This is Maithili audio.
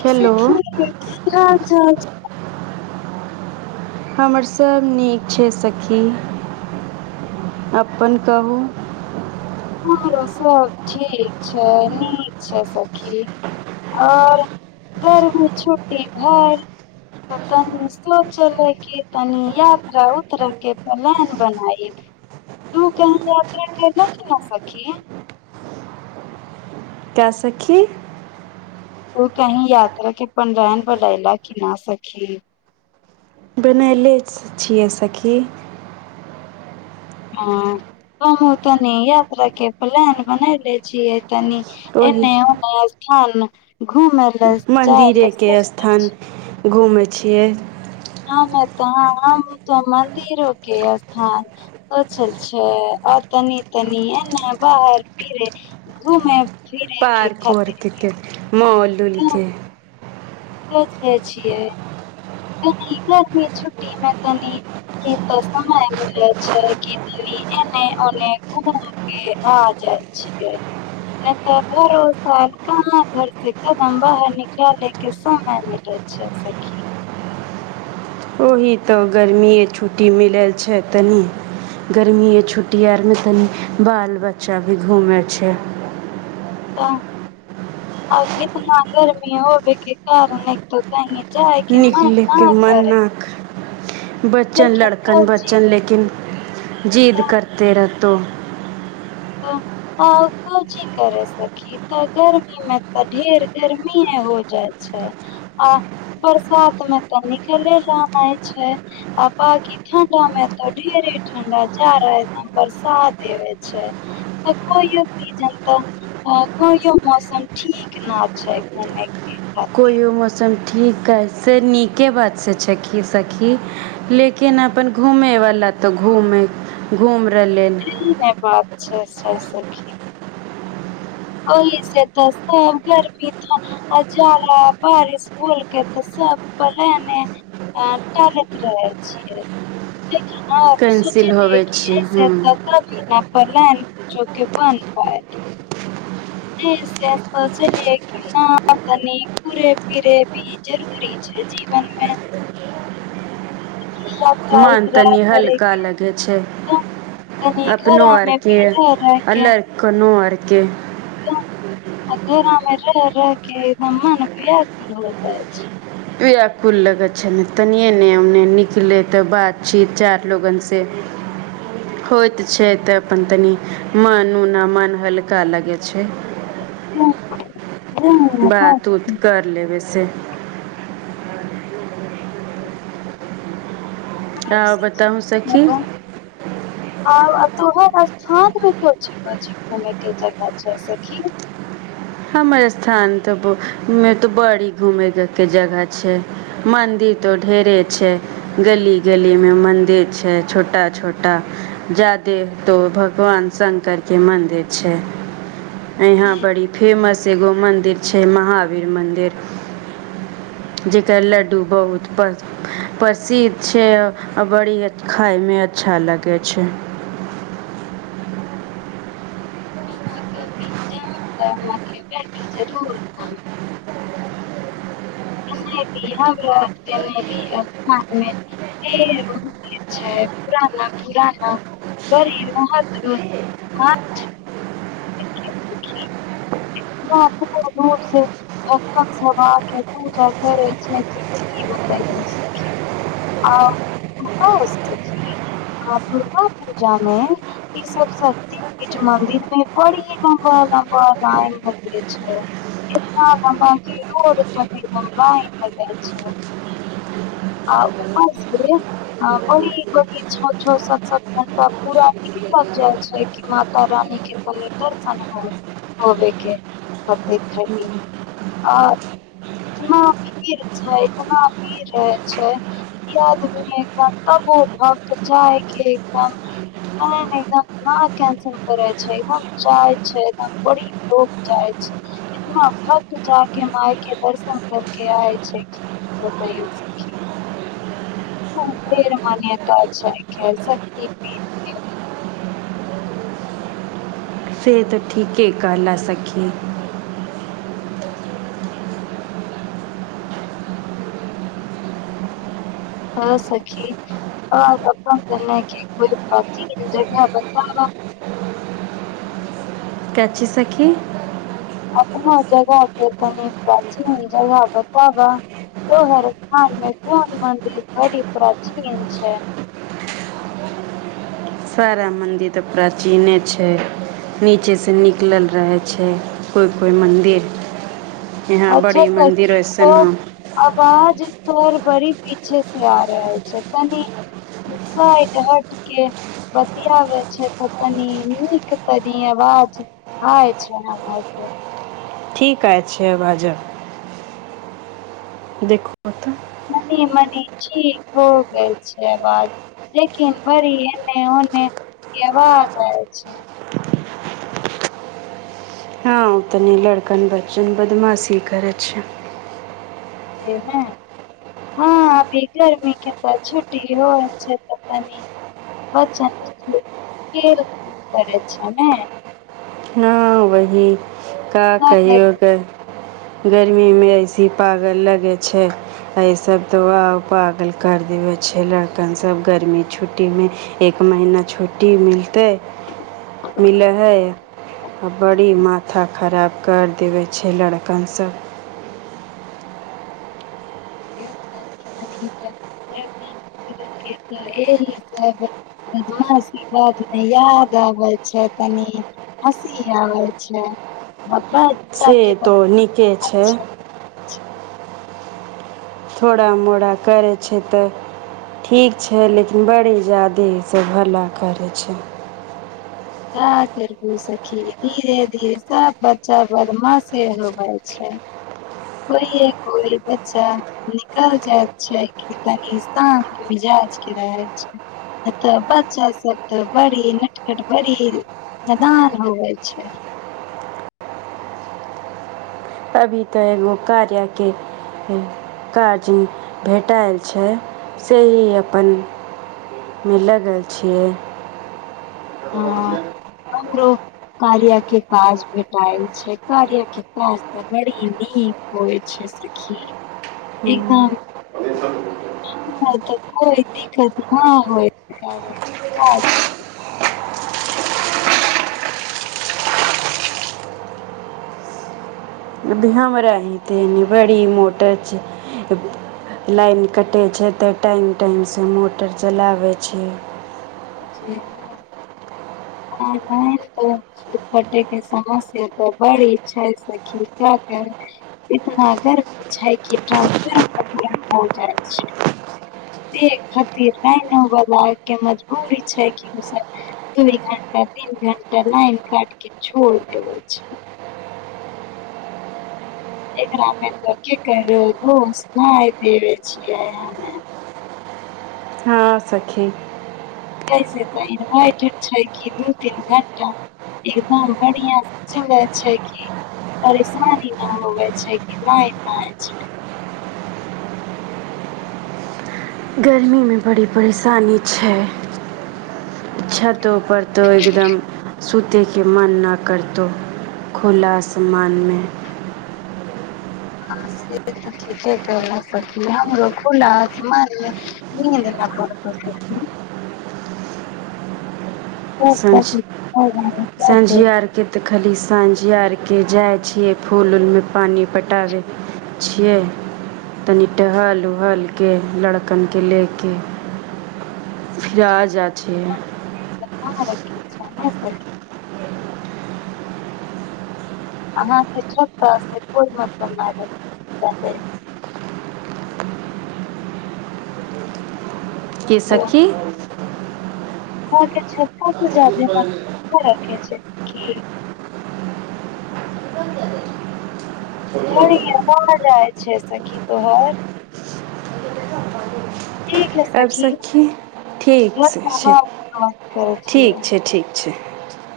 हेलो आंघ हमर सभ नीक छै सखी अपन कहू ह सब ठीक छै नीक छै सखी आओर गरमी छुट्टी भ तऽ तनि सोचलै क तनी यात्रा उतर के प्लान बनाय रू के यात्रा कल सखी के सखी तो कहीं यात्रा के पलान बनैला की नहि सखी बनयले छियै सखी हँ त हम तनी यात्रा के प्लान बनै ले छिय तनी ओहि एने ओने फोन घूमै मंदिरे के स्थान घुमे छै छियै त हम त मन्दिरो के स्थान सोचल छै आ तनि तनि एने बाहर फिरे घूमे फिरे के पार्क आओर खातिर देखेब मौल दुलके पुछै छियै कनि छुट्टी मे तनि क तऽ समय मिले छै कि तनी एने ओने घूम के आ जाय छियै नहि तऽ भरो साल कहाँ घर से कदम बाहर निकाले के समय मिले छै सखी ओही तऽ गरमिे छुट्टी मिलल छै तनि गर्मिे येछुट्टी आरमे तनि बाल बच्चा भी घुमै छै आगे त हँ गर्मी होब कि घ निकलेके मन ना नख बचन लेकिन लड़कन कची बचन लैकिन जीद करते रहत त्तो आ को चिज करे सखी तऽ गर्मी में तऽ ढेर गर्मीेये हो जाय छै आ बरसात में तऽ निकले ना छै आ बाकि ठंडा में तऽ ढेर ठंडा जा रहा बरसात एबे छै तऽ कोयो सीजन तऽ कोयो मौसम ठीक न छै घूमे के कोयो मौसम ठीक कै से नीके बात से सखी सखी लेकिन अपन घूमे वाला तो घूमे घूमे शी रह बात अच्छा अच्छा सखी ओहि से तऽ सब गर्मी जाड़ा बारिश भुल के तऽ सब पलयने टालैत रहै छ लेकिन ह कैंसिल सोचलि होबै कि छै हे से पता भी न पलनि जोकी बन्द होय से सोचलियै कि न कनि घुरे फिरे भी जरूरी छै जीवनमे मान तनि करे के हल्का लगे छै कम तनी अपनो घरा मे आरके भी आ लर कनो आरके के में र र केना म ने ब्याकुल भऽ जाय छै व्याकुल लगैत छै ने तनिये ने ओने निकलै तऽ बातचीत चारि लोगनसँ होइत छै तऽ अपन तनि मन उना मन हल्का लगै छै हँ बात उत कर लेबै सँ आउ बताहू सखी आउ [inaudible] तोहर स्थानमे [inaudible] कोइ कह घूमय केँ जगह छै सखी हमर स्थान तऽ में तऽ बड़ी घूमयके जगह छै मन्दिर तऽ ढेरे छै गली गलीमे मन्दिर छै छोटा छोटा जादे तऽ भगवान शंकरकेँ मन्दिर छै इहाँ हम्म बड़ी फेमस एगो मंदिर छै महावीर मंदिर जेकर लड्डू बहुत प्रसिद्ध छै बड़ी खायमे अच्छा लगैत छै जरूर खाएब [inaudible] हमरा तऽ याद स्थानमे छै पुराना पुराना बड़ी महत्वकेँ [inaudible] बापरौ बा भक्त सभ आ के पूजा करै छथि आ दुर्गा पूजामे ई सब शक्ति पीठ मन्दिर मे बड़ी लंबा-लंबा लाइन [inaudible] एतना लम्बा की रोड तक लाइन लगै छै आ ऊपर सँ ओ सभ छह-छह सात-सात घंटा तऽ पूरा ई लग जाइ छै कि माता रानी केँ दर्शन होबए केँ [inaudible] देखैएके आ इतना भीड़ छै इतना भीड़ रहै छै बाद भेल तबो भक्त जायकेँ एकदम कैंसिल करै छै एकदम जाइ छै बड़ी [inaudible] जाइ छै एतना भक्त जाइके मायकेँ दर्शन करके आय छै की कहि सखी हँ फेर मन ये ओतए जायकेँ शक्ति पीठके [inaudible] से तऽ ठीके कहला सखी हँ सखी आओर अपन केना की कोइ प्राचीन जगह बताब का चीज सखी अपना जगहकेँ तनी प्राचीन जगह बताब स्थान कोइ मन्दिर भरी प्राचीन छै [inaudible] सारा मन्दिर तऽ प्राचीने छै नीचेसँ निकलल रहैत छै कोइ कोइ मन्दिर अच्छा तब ठीक ह अबाज [inaudible] तोहर बड़ी पीछे से आ रहल छै तनी साइड हटके बतियाबे छै तऽ तनि नीक तनी अवाज आय छै अहाँकेँ ठीक आबै छै बाज देखू तनी मनी मनी ठीक हो गेल छै अवाज लेकिन बड़ी एने ओने केँ अवाज आवैत छै हो तनी लड़कन बच्चन बदमाशी करैत छै जे नै हँ अभी गरमीकेँ तऽ छुट्टी होइल छै तऽ तनि बच्चन बुच्ची खेल करैत छै नै हँ बहीन का ना कहियो गै गर्मीमे ऐसही पागल लगैत छै आ इ सब तऽ आओर पागल कर देबय छै लड़कन सब गर्मी छुट्टीमे एक महीना छुट्टी मिलतै मिलै हइ आ बड़ी माथा खराब करि देबै छै लड़कनसभ एहि सभ चीज वादमे याद आबय छै तनी हँसी आबैय छै [inaudible] से के तो नीके छै बदमाश थोड़ा मोड़ा करै छै तऽ ठीक छै लेकिन बड़ी जादे इ सभ हल्ला करैत छै का करबू सखी धीरे धीरे सभ बच्चा बदमाशे हो जाइत छै कोइए कोइ बच्चा निकल जायत छै की तनि शान्त मिजाजकेँ रहैत छै नै तऽ बच्चा सभ तऽ बड़ी नटखट बड़ी नदान होैबै छै अभी तऽ एगो कार्याके काज भेटायल छै सेहे अपनमे लगल छियै हँ हमरो कार्या केँ काज भेटाएल छै कार्या केँ काज तऽ बड़ी नीक होइत छै सखी एकदम तऽ कोइ दिक्कत नहि होइ रहलै काज सँ अभी हमरा ही तऽ बड़ी मोटर छै लाइन कटै छै तऽ टाइम टाइमसँ मोटर चलाबैत छियै। त लाइन कटेकेँ समस्या तऽ बड़ी छै से का कही इतना गर्मी छै कि ट्रांसफार्म तक गर्म हो जाइत छै [inaudible] से खातिर लाइन होव लागके मजबूरी छै कि ओ दुइ घंटा तीन घण्टा लाइन काटके छोड़ देबै छै [inaudible] एकरामे तऽ की कही बोस धारि देबे छियै हम्मे [inaudible] आ सखी से तऽ इनवाटर छैक कि दू तीन घंटा एकदम बढ़िया से चले छैक कि परेशानी नहि होबय छैक कि लाइन रहय छैक गर्मीमे बड़ी परेशानी छैक छ्तहु पड़ एकदम सुतयकेँ मन नहि करतहुं खुला आसमानमे कर सी हमरो खुलामान पी [unintelligible] सखी सांझ आरकेँ तऽ खाली साँझ आरकें जाइत छियैक फूल उलमे पानि पटाबैत छियैक तनि टहल उहलकेँ लड़कने लेके फिर आ जा छियैक हँ रखय छैक अहाँके छ [unintelligible] त को मतागतै केँ सखी ह [inaudible] ह त छै [unintelligible] ख छै [unintelligible] क [inaudible] ह बाँ जाइ छै सखी तो हर [unintelligible] आबि सखी ठीक छै हम ठ बात करै छियै ठीक छै ठीक छै [inaudible]